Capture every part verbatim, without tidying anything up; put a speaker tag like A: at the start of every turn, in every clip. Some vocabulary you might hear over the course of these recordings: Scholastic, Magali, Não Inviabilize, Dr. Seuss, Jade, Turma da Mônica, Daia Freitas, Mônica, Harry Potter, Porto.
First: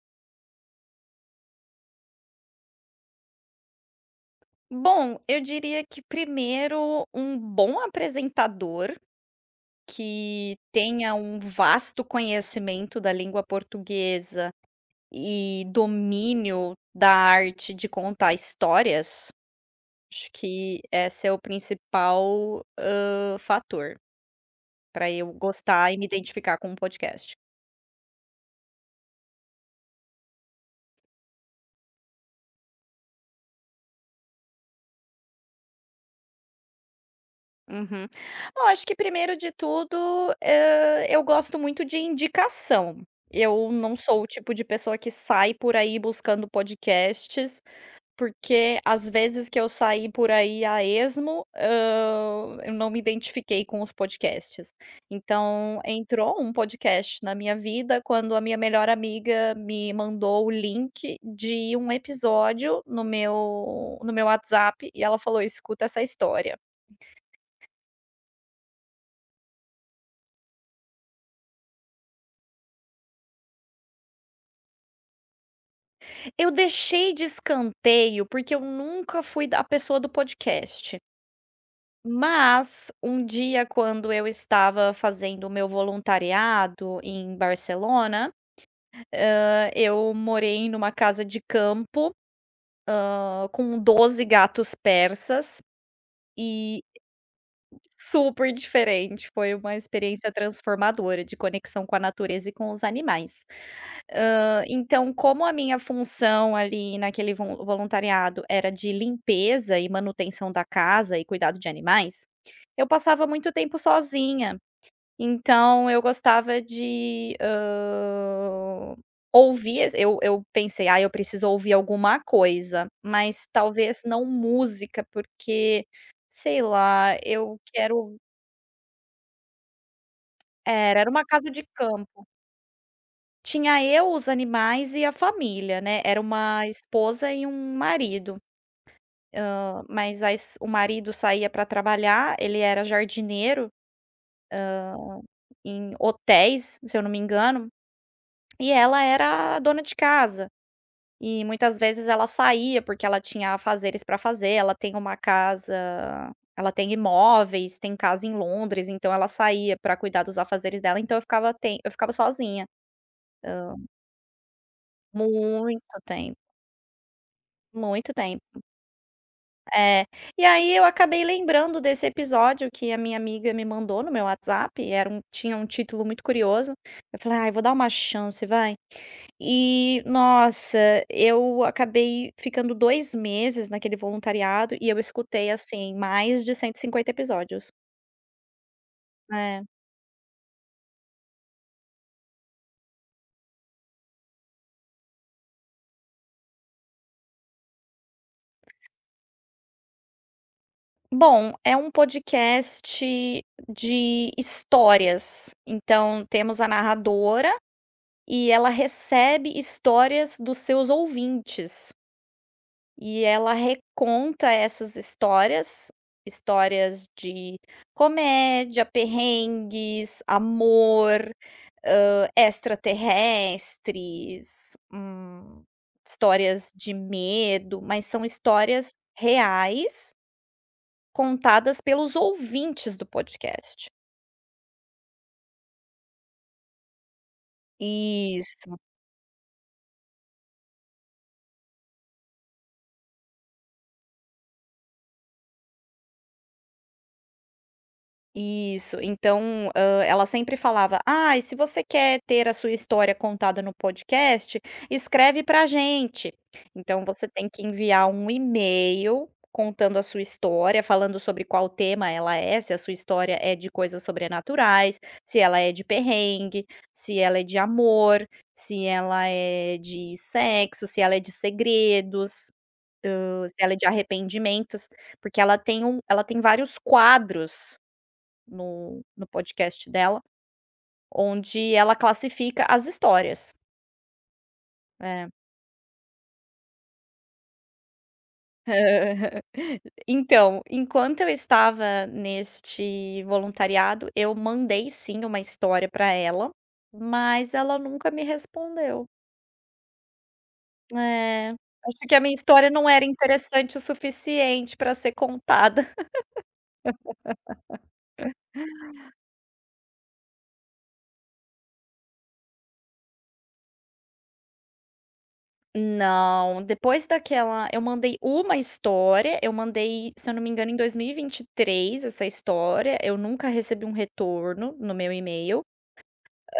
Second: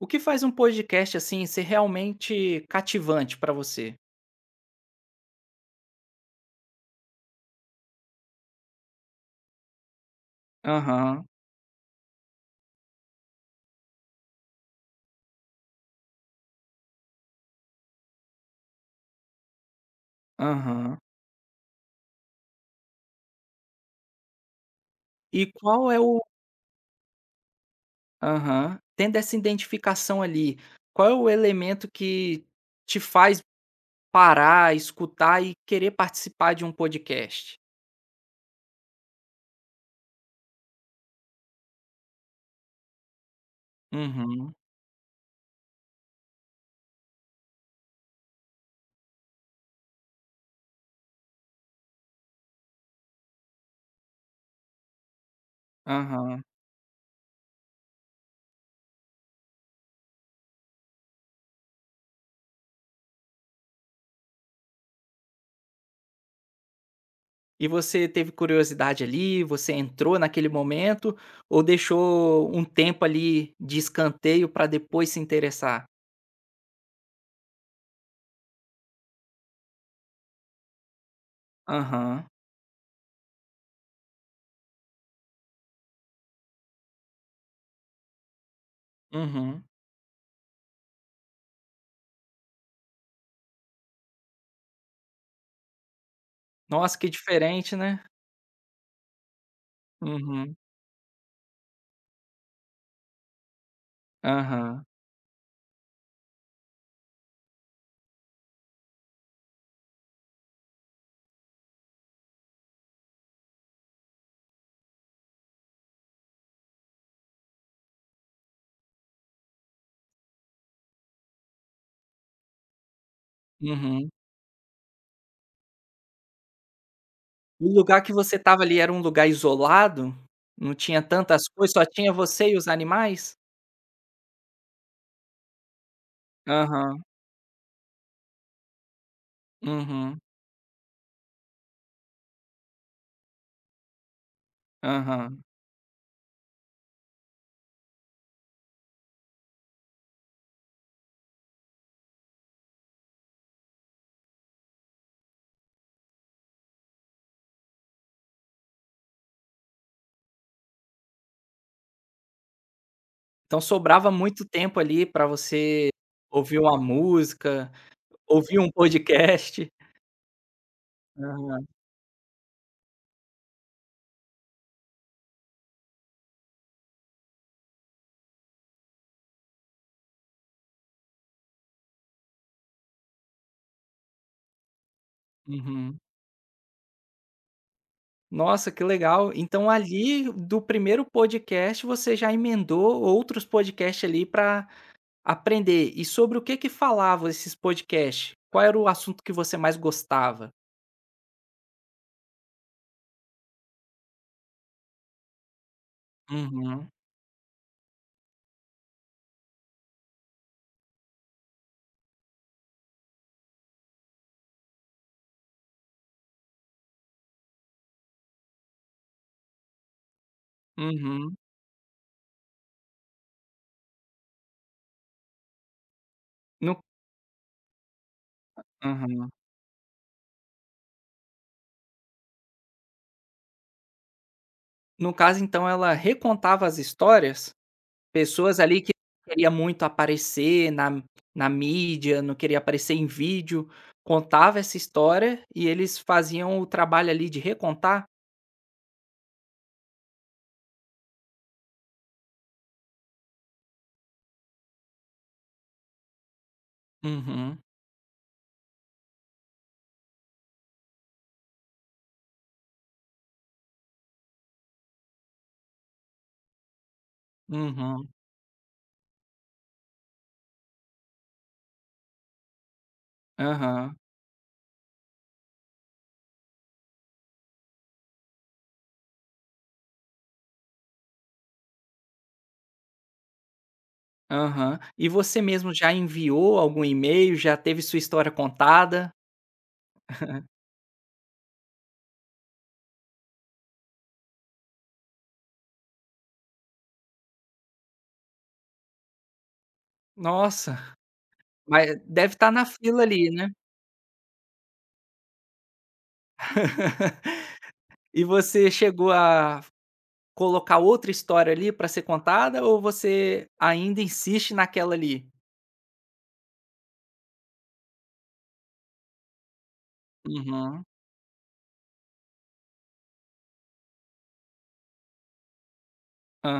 A: O que faz um podcast, assim, ser realmente cativante pra você?
B: Bom, eu diria que primeiro um bom apresentador que tenha
A: Aham,
B: um vasto conhecimento da língua portuguesa e domínio da arte de contar histórias. Acho que
A: aham.
B: esse é o principal, hã, fator para eu
A: E qual
B: gostar e
A: é
B: me
A: o
B: identificar com o podcast.
A: aham. Tendo essa identificação ali, qual é o elemento que te faz parar, escutar e querer participar de um podcast?
B: Uhum. Bom, acho que primeiro de tudo, eh, eu gosto muito de indicação. Eu não sou o tipo
A: Uhum,
B: de pessoa que sai por aí buscando podcasts, porque às vezes que eu saí por aí a esmo, hã, eu não me identifiquei com os podcasts. Então, entrou
A: aham.
B: um podcast na minha vida quando a minha melhor amiga me mandou o link de um episódio no meu no meu WhatsApp, e ela falou: "Escuta essa história".
A: E você teve curiosidade ali, você entrou naquele momento ou deixou um tempo ali de escanteio pra depois se interessar?
B: Eu deixei de escanteio, porque eu nunca fui da a pessoa do podcast.
A: Aham,
B: Mas, um dia, quando eu estava fazendo o meu voluntariado em Barcelona,
A: uhum.
B: hã, eu morei numa casa de campo, hã, com doze gatos persas, e.
A: Nossa, que diferente, né?
B: Super diferente, foi uma experiência
A: Uhum.
B: transformadora de conexão com a natureza e com os animais. Hã,
A: Aham.
B: então, como a minha função ali naquele von voluntariado era de limpeza e manutenção da casa e cuidado de animais, eu passava muito tempo sozinha. Então eu gostava de, hã, ouvir es eu eu pensei: "Ah, eu preciso ouvir alguma coisa", mas talvez
A: Uhum.
B: não música, porque, sei lá, eu
A: O lugar que
B: quero.
A: você estava ali era um lugar isolado? Não
B: era,
A: tinha
B: era uma
A: tantas
B: casa de
A: coisas, só tinha
B: campo.
A: você e os animais?
B: Tinha eu, os animais e a família, né, era uma
A: Aham.
B: esposa e um marido, hã,
A: Uhum.
B: mas a es o marido saía para trabalhar, ele era jardineiro
A: Aham.
B: em hotéis, se eu não me engano, e ela era a dona de casa. E muitas vezes ela saía, porque ela tinha afazeres para fazer, ela tem uma casa ela tem imóveis, tem casa em Londres. Então ela saía para cuidar dos afazeres dela. Então eu ficava tem eu ficava sozinha.
A: Então sobrava muito tempo ali pra você
B: Muito tempo.
A: ouvir uma música,
B: Muito
A: ouvir
B: tempo.
A: um podcast.
B: É. E aí eu acabei
A: Aham.
B: lembrando desse episódio que a minha amiga me mandou no meu WhatsApp, era um tinha um título muito curioso. Eu falei: "Ai, vou dar uma chance, vai". E, nossa, eu acabei ficando dois meses naquele voluntariado, e eu escutei, assim,
A: Uhum.
B: mais de cento e cinquenta episódios.
A: Nossa, que legal.
B: É.
A: Então ali do primeiro podcast você já emendou outros podcasts ali pra aprender. E sobre o que que falavam esses podcasts? Qual era o assunto que você mais gostava?
B: Bom, é um podcast de histórias, então temos a
A: Uhum,
B: narradora. E ela recebe histórias dos seus ouvintes, e ela reconta essas histórias, histórias de comédia, perrengues, amor,
A: uhum.
B: hã, extraterrestres, hum, histórias
A: No
B: de medo, mas são histórias
A: aham.
B: reais contadas pelos ouvintes do podcast.
A: No caso, então, ela recontava as histórias, pessoas
B: Isso.
A: ali que não queria muito aparecer na na mídia, não queria aparecer em vídeo, contava essa história e eles faziam o trabalho ali de recontar?
B: Isso, então, hã, ela sempre falava: "Ah, e se você quer ter a sua história contada no podcast, escreve pra gente. Então você tem
A: Uhum,
B: que enviar um e-mail contando a sua história, falando sobre qual tema ela é, se a sua história é de coisas sobrenaturais, se ela é de perrengue, se ela é de
A: uhum,
B: amor, se ela é de sexo, se ela é de segredos, hã, se ela é de
A: aham,
B: arrependimentos", porque ela tem um ela tem vários quadros no no podcast dela, onde ela classifica as histórias.
A: aham. E
B: É.
A: você mesmo já enviou algum e-mail, já teve sua história contada?
B: Então, enquanto eu estava neste voluntariado, eu mandei sim uma história para ela, mas ela nunca me respondeu.
A: Nossa.
B: É,
A: Mas
B: acho que a
A: deve
B: minha
A: estar na
B: história não
A: fila
B: era
A: ali, né.
B: interessante o suficiente para ser contada.
A: E você chegou a colocar outra história ali para ser contada ou você ainda insiste naquela ali?
B: Não, depois daquela eu mandei uma história, eu mandei, se eu não me engano, em
A: Uhum,
B: dois mil e e vinte e três essa história. Eu nunca recebi um retorno no meu e-mail,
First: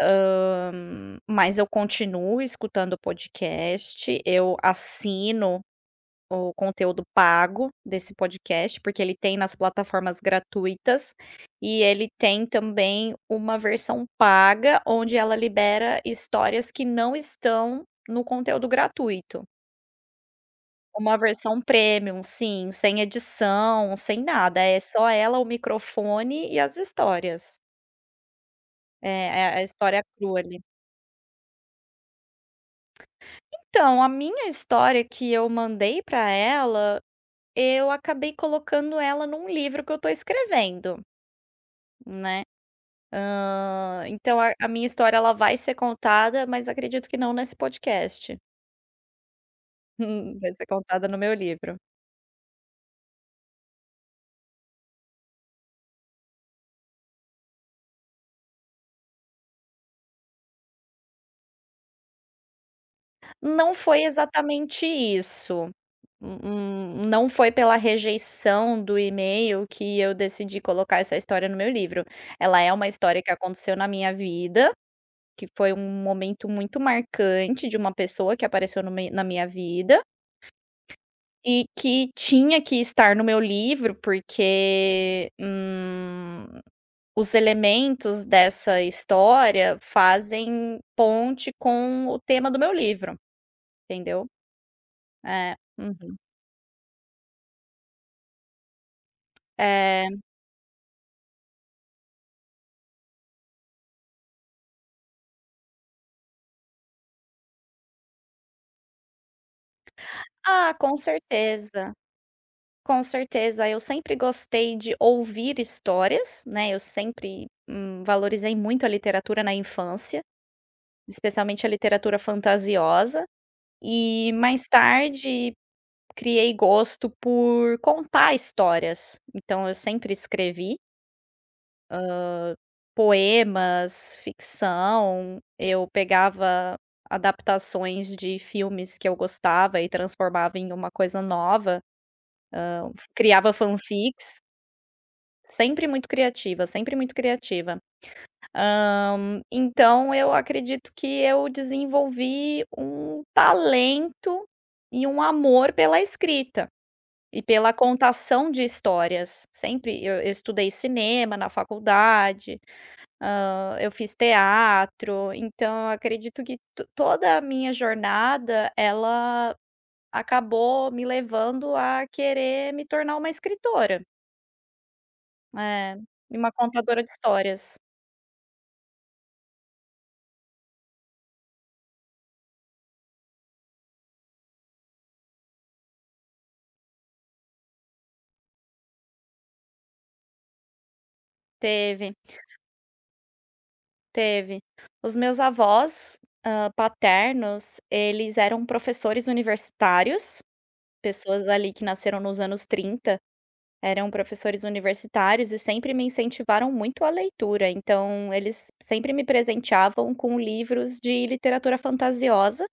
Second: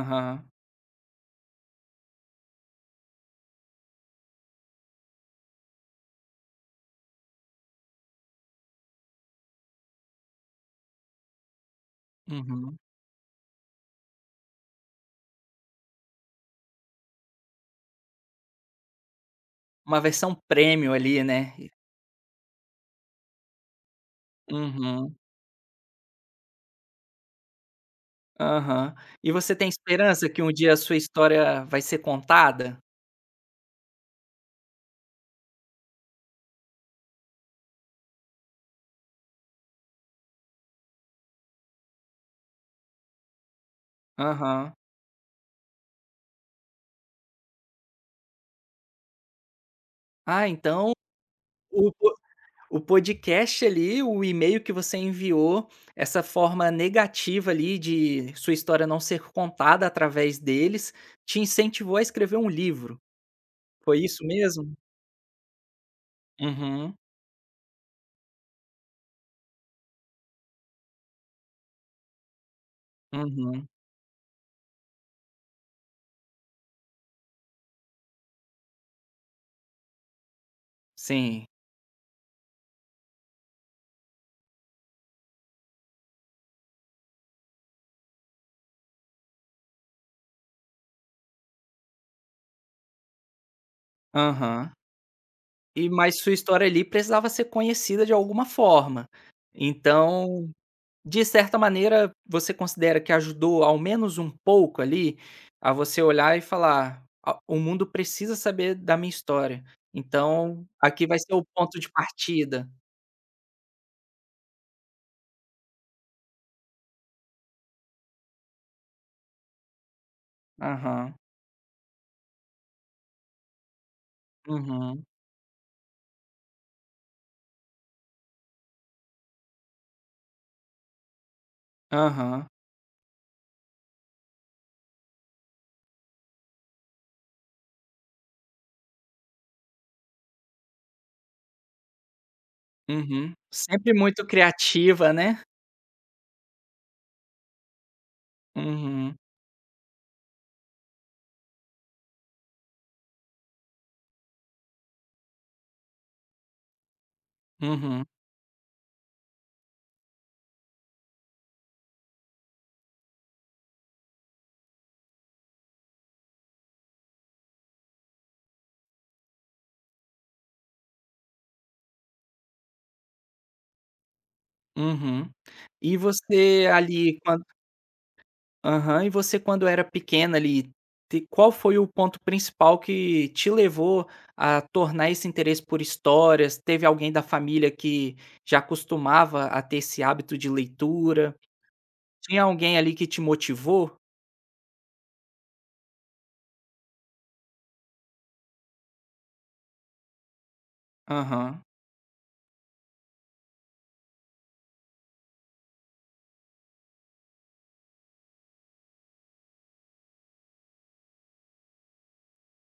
B: hã, mas eu continuo escutando o podcast, eu assino o conteúdo pago desse podcast, porque ele tem nas plataformas gratuitas, e ele tem
A: uhum.
B: também uma versão paga, onde ela libera histórias que não estão no conteúdo gratuito.
A: Uma versão premium
B: Uma
A: ali, né.
B: versão premium, sim, sem edição, sem nada, é só
A: Uhum,
B: ela, o microfone e as histórias.
A: aham.
B: É
A: E
B: é
A: você
B: a
A: tem
B: história
A: esperança
B: crua
A: que um
B: ali.
A: dia a sua história vai ser contada?
B: Então, a minha história que eu mandei para ela, eu acabei colocando ela num livro que eu tô escrevendo, né. Hã, então a a
A: Aham.
B: minha história ela vai ser contada, mas acredito que não nesse podcast.
A: Ah,
B: Vai ser
A: então
B: contada no meu livro.
A: o O podcast ali, o e-mail que você enviou, essa forma negativa ali de sua história não ser contada através deles, te incentivou a escrever um livro.
B: Não
A: Foi
B: foi
A: isso mesmo?
B: exatamente isso.
A: Uhum,
B: Hum, não foi pela rejeição do e-mail que eu decidi colocar essa história no meu livro. Ela é uma história que
A: uhum,
B: aconteceu na minha vida, que foi um momento muito marcante de uma pessoa que apareceu no mei na minha vida,
A: sim,
B: e que tinha que estar no meu livro, porque, hum, os elementos dessa história fazem ponte com o tema do meu livro, entendeu?
A: aham.
B: É.
A: E
B: Uhum.
A: mas sua história ali precisava ser conhecida de alguma forma.
B: É.
A: Então, de certa maneira, você considera que ajudou ao menos um pouco ali, a você olhar e falar: "A o mundo precisa saber da minha história, então
B: Ah, com
A: aqui vai ser o ponto de
B: certeza.
A: partida".
B: Com certeza, eu sempre gostei de ouvir histórias, né, eu sempre, hum, valorizei muito a literatura na infância,
A: Aham.
B: especialmente a literatura fantasiosa, e mais
A: Uhum.
B: tarde criei gosto por contar histórias. Então eu sempre escrevi
A: Aham.
B: poemas, ficção, eu pegava adaptações de filmes que eu gostava e transformava em uma coisa nova. Então,
A: Uhum.
B: criava
A: Sempre muito
B: fanfics.
A: criativa, né.
B: Sempre muito criativa, sempre muito criativa.
A: Uhum.
B: Hã, então eu acredito que eu desenvolvi um talento e um amor pela escrita e pela
A: Uhum.
B: contação de histórias. Sempre eu eu estudei cinema na faculdade, hã, eu fiz teatro. Então eu acredito que to toda a minha jornada, ela acabou me levando a querer me tornar uma escritora,
A: Uhum.
B: né,
A: E
B: e uma
A: você
B: contadora de
A: ali quan
B: histórias.
A: Aham. E você quando era pequena ali, te qual foi o ponto principal que te levou a tornar esse interesse por histórias? Teve alguém da família que já costumava a ter esse hábito de leitura?
B: Teve,
A: Tinha alguém ali que te motivou?
B: teve. Os meus avós, hã, paternos, eles eram professores universitários, pessoas
A: Aham.
B: ali que nasceram nos anos trinta, eram professores universitários e sempre me incentivaram muito a leitura. Então eles sempre me presenteavam com livros de literatura fantasiosa,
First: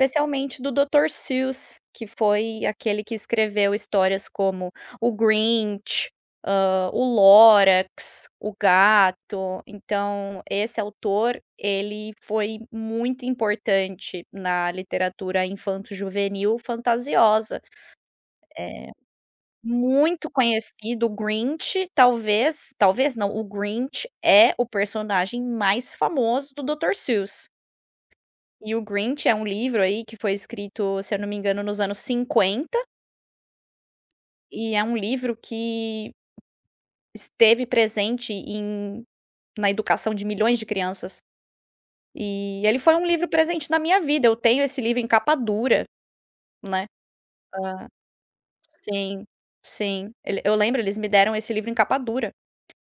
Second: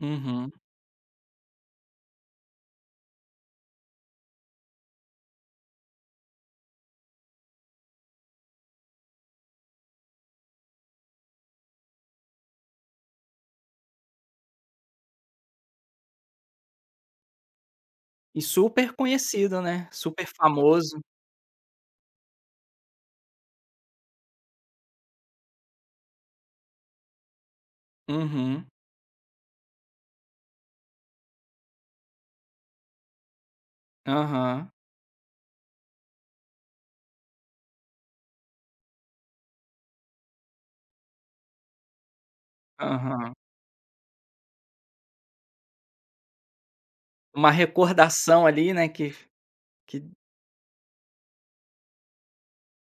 A: Uhum.
B: do Doutor Seuss, que foi aquele que escreveu histórias como o Grinch, hã, o Lorax, o Gato. Então, esse autor, ele foi muito importante na literatura infanto-juvenil fantasiosa.
A: E
B: É
A: super conhecido, né, super
B: muito
A: famoso.
B: conhecido. O Grinch talvez talvez não, o Grinch é o personagem mais famoso do Doutor Seuss.
A: Uhum.
B: E o Grinch é um livro aí que foi escrito, se eu não me engano, nos anos cinquenta,
A: Aham.
B: e é um livro que esteve presente em na educação de milhões de crianças. E ele foi um livro
A: Aham.
B: presente na minha vida, eu tenho esse livro em capa dura, né.
A: Uma
B: Hã,
A: recordação ali, né, que
B: sim,
A: que
B: sim. Ele Eu lembro, eles me deram esse livro em capa dura,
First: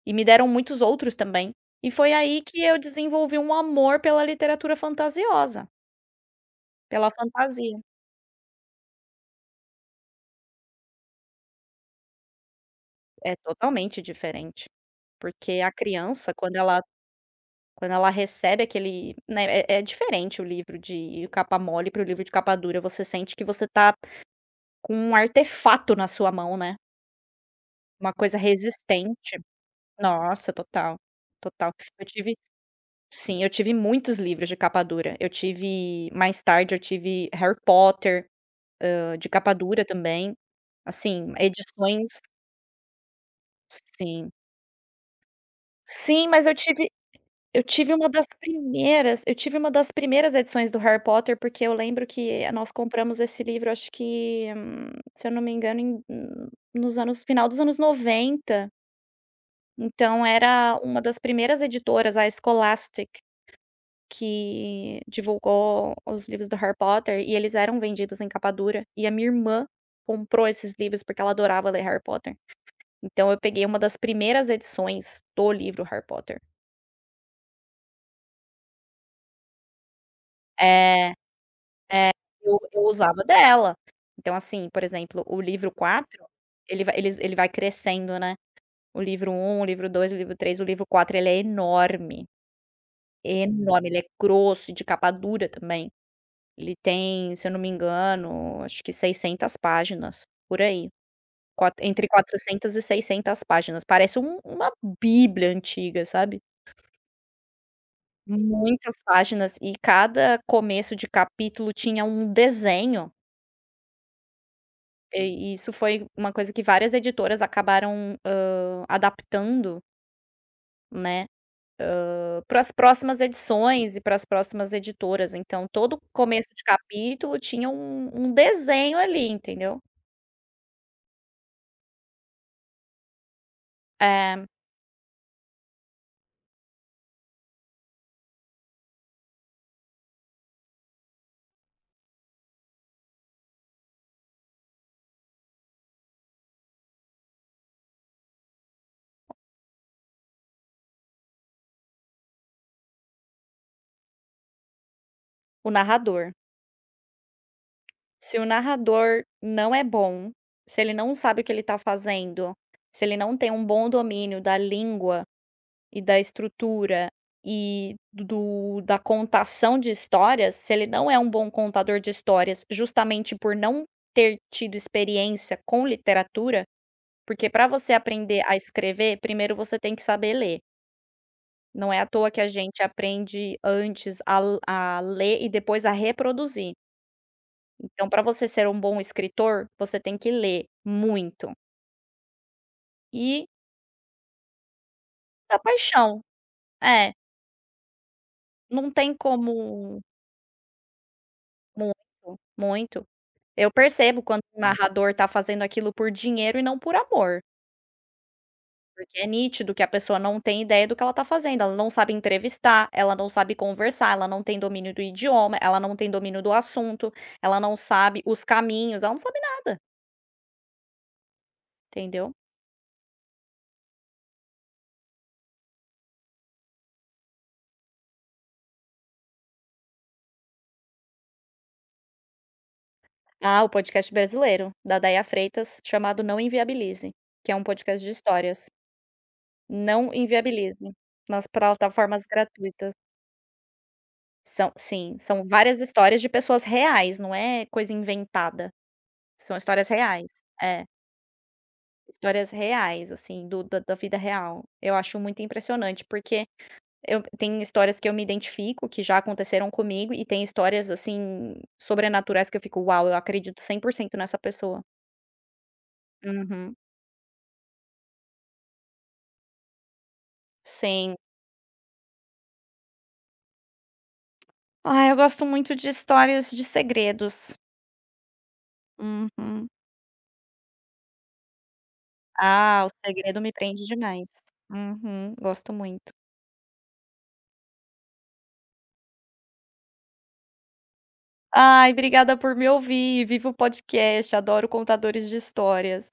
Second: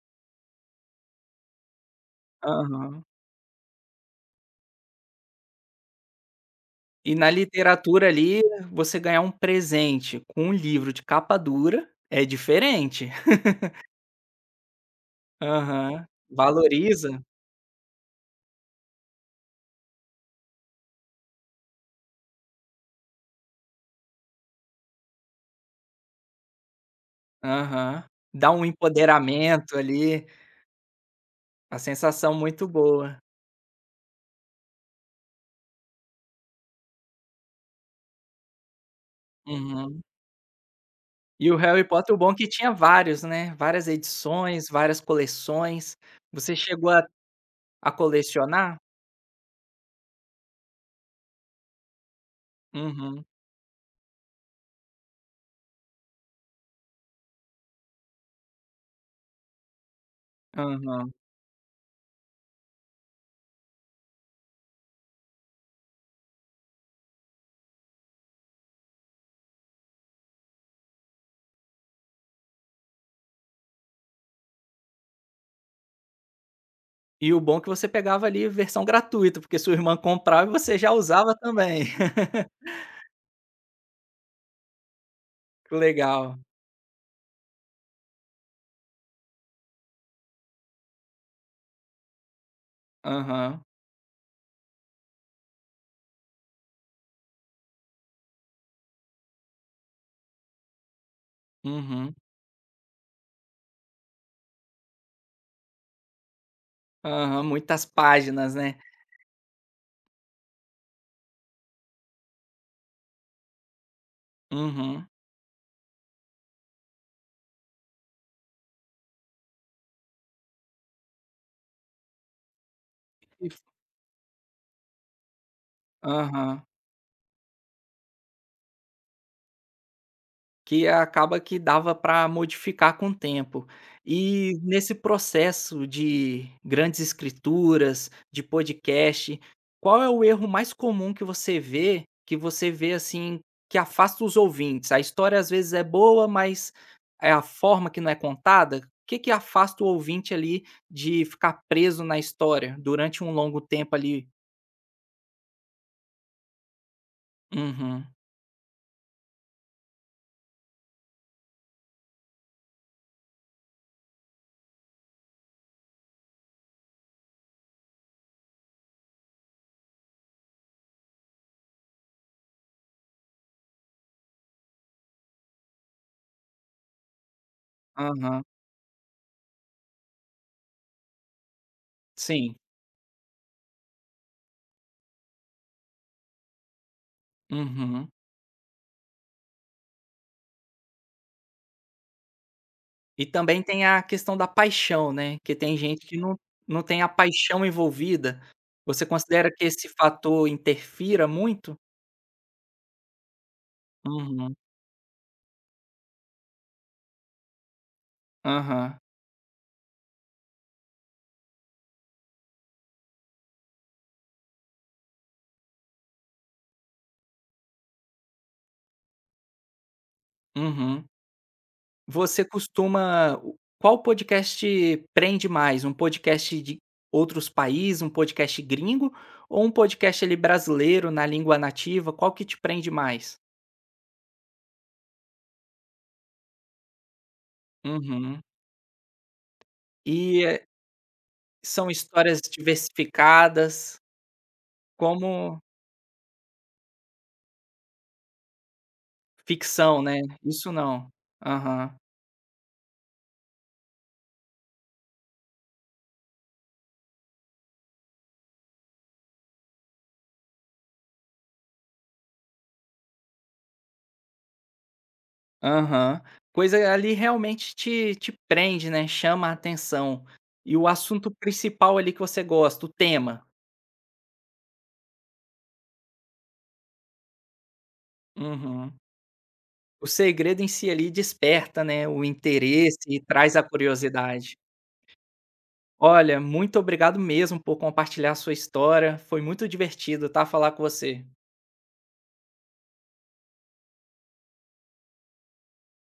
B: e me deram muitos outros também. E foi aí que eu
A: aham.
B: desenvolvi um amor pela literatura fantasiosa, pela
A: E na
B: fantasia.
A: literatura ali, você ganhar um presente com um livro de capa dura é diferente.
B: É totalmente diferente, porque a
A: Aham.
B: criança quando ela
A: Valoriza.
B: quando ela recebe aquele, né, é é diferente o livro de capa mole para o livro de capa dura, você sente que você tá com um artefato na sua mão, né,
A: Aham.
B: uma coisa
A: Dá um
B: resistente.
A: empoderamento ali,
B: Nossa, total, total.
A: a
B: Eu
A: sensação
B: tive
A: muito boa.
B: sim, eu tive muitos livros de capa dura. Eu tive mais tarde eu tive Harry Potter, hã, de capa dura
A: Uhum.
B: também, assim,
A: E o Harry
B: edições,
A: Potter, o bom é que tinha vários, né, várias
B: sim.
A: edições, várias coleções.
B: Sim, mas eu
A: Você
B: tive
A: chegou a
B: Eu
A: a
B: tive uma das
A: colecionar?
B: primeiras eu tive uma das primeiras edições do Harry Potter, porque eu lembro que nós compramos
A: Uhum.
B: esse livro, acho que, hum, se eu não me engano, em hum, nos anos final dos anos noventa. Então era uma
A: Aham.
B: das primeiras editoras, a Scholastic, que divulgou os livros do Harry Potter, e eles eram vendidos em capa dura, e a minha irmã comprou esses livros, porque ela adorava ler Harry Potter. Então eu peguei uma das primeiras edições do livro Harry Potter.
A: E o bom é que você pegava ali versão gratuita, porque sua irmã comprava e você já
B: É.
A: usava também.
B: É, eu eu usava dela. Então, assim, por exemplo, o livro
A: Que
B: quatro
A: legal.
B: ele vai eles ele vai crescendo, né. O livro um, o livro dois, o livro três, o livro quatro, ele é enorme,
A: Aham.
B: enorme, ele é grosso, de capa dura também. Ele tem, se eu não me engano, acho que seiscentas páginas, por aí. Qua entre
A: Uhum.
B: quatrocentas e seiscentas páginas, parece um uma bíblia antiga, sabe.
A: Aham, muitas páginas, né.
B: Muitas páginas, e cada começo de capítulo tinha um desenho.
A: Uhum.
B: E isso foi uma coisa que várias editoras acabaram, hã, adaptando, né, para as próximas
A: E f
B: edições e para as próximas editoras. Então, todo começo de
A: Aham.
B: capítulo tinha um um desenho ali, entendeu.
A: Que acaba que dava para modificar com o tempo.
B: É,
A: E nesse processo de grandes escrituras, de podcast, qual é o erro mais comum que você vê, que você vê, assim, que afasta os ouvintes? A história às vezes é boa, mas é a forma que não é contada. O que que afasta o ouvinte ali de ficar preso na história durante um longo tempo ali?
B: o narrador.
A: Uhum.
B: Se o narrador não é bom, se ele não sabe o que ele está fazendo, se ele não tem um bom domínio da língua e da estrutura e do da contação de histórias, se ele não é um bom contador de histórias, justamente por não ter tido experiência com literatura, porque, para você aprender
A: Aham.
B: a escrever, primeiro você tem que saber ler. Não é à toa que a
A: Sim.
B: gente aprende antes a l- a ler e depois a reproduzir. Então,
A: Uhum.
B: para você ser um bom escritor, você tem que ler muito.
A: E
B: E
A: também tem a questão da paixão, né, que
B: da
A: tem gente que
B: paixão.
A: não não tem a
B: É,
A: paixão envolvida.
B: não
A: Você
B: tem
A: considera que esse
B: como.
A: fator interfira muito?
B: Muito, muito. Eu percebo quando
A: Uhum.
B: o narrador tá fazendo aquilo por dinheiro e não por amor,
A: Aham.
B: porque é nítido que a pessoa não tem ideia do que ela tá fazendo, ela não sabe entrevistar, ela não sabe conversar, ela não tem domínio do idioma, ela não tem domínio do assunto, ela não sabe os caminhos, ela não sabe nada,
A: Uhum.
B: entendeu.
A: Você costuma o Qual podcast te prende mais? Um podcast de outros países, um podcast gringo ou um podcast ali brasileiro na língua nativa? Qual que te prende mais?
B: Ah, o podcast brasileiro, da Daia Freitas, chamado Não Inviabilize, que é um podcast de
A: Uhum.
B: histórias. Não
A: E, eh,
B: Inviabilize, nas
A: são
B: plataformas
A: histórias
B: gratuitas.
A: diversificadas?
B: São sim, são
A: Como
B: várias histórias de pessoas reais, não é coisa inventada. São histórias
A: ficção, né.
B: reais.
A: Isso
B: É,
A: não. Aham,
B: histórias reais, assim, do da da vida real. Eu acho muito impressionante, porque eu tem histórias que eu me identifico, que já aconteceram comigo, e tem histórias, assim, sobrenaturais que eu fico: "Uau, eu acredito cem por cento nessa pessoa".
A: aham.
B: Uhum.
A: Coisa ali realmente te te prende, né, chama a atenção. E o
B: Sim.
A: assunto principal ali que você gosta, o tema.
B: Ai, eu gosto muito de histórias de segredos.
A: Uhum.
B: Uhum.
A: O segredo em si ali desperta, né, o
B: Ah, o
A: interesse e
B: segredo me
A: traz a
B: prende demais.
A: curiosidade.
B: Uhum, gosto muito.
A: Olha, muito obrigado mesmo por compartilhar a sua história, foi muito divertido, tá, falar com você.
B: Ai, obrigada por me ouvir. Viva o podcast, adoro contadores de histórias.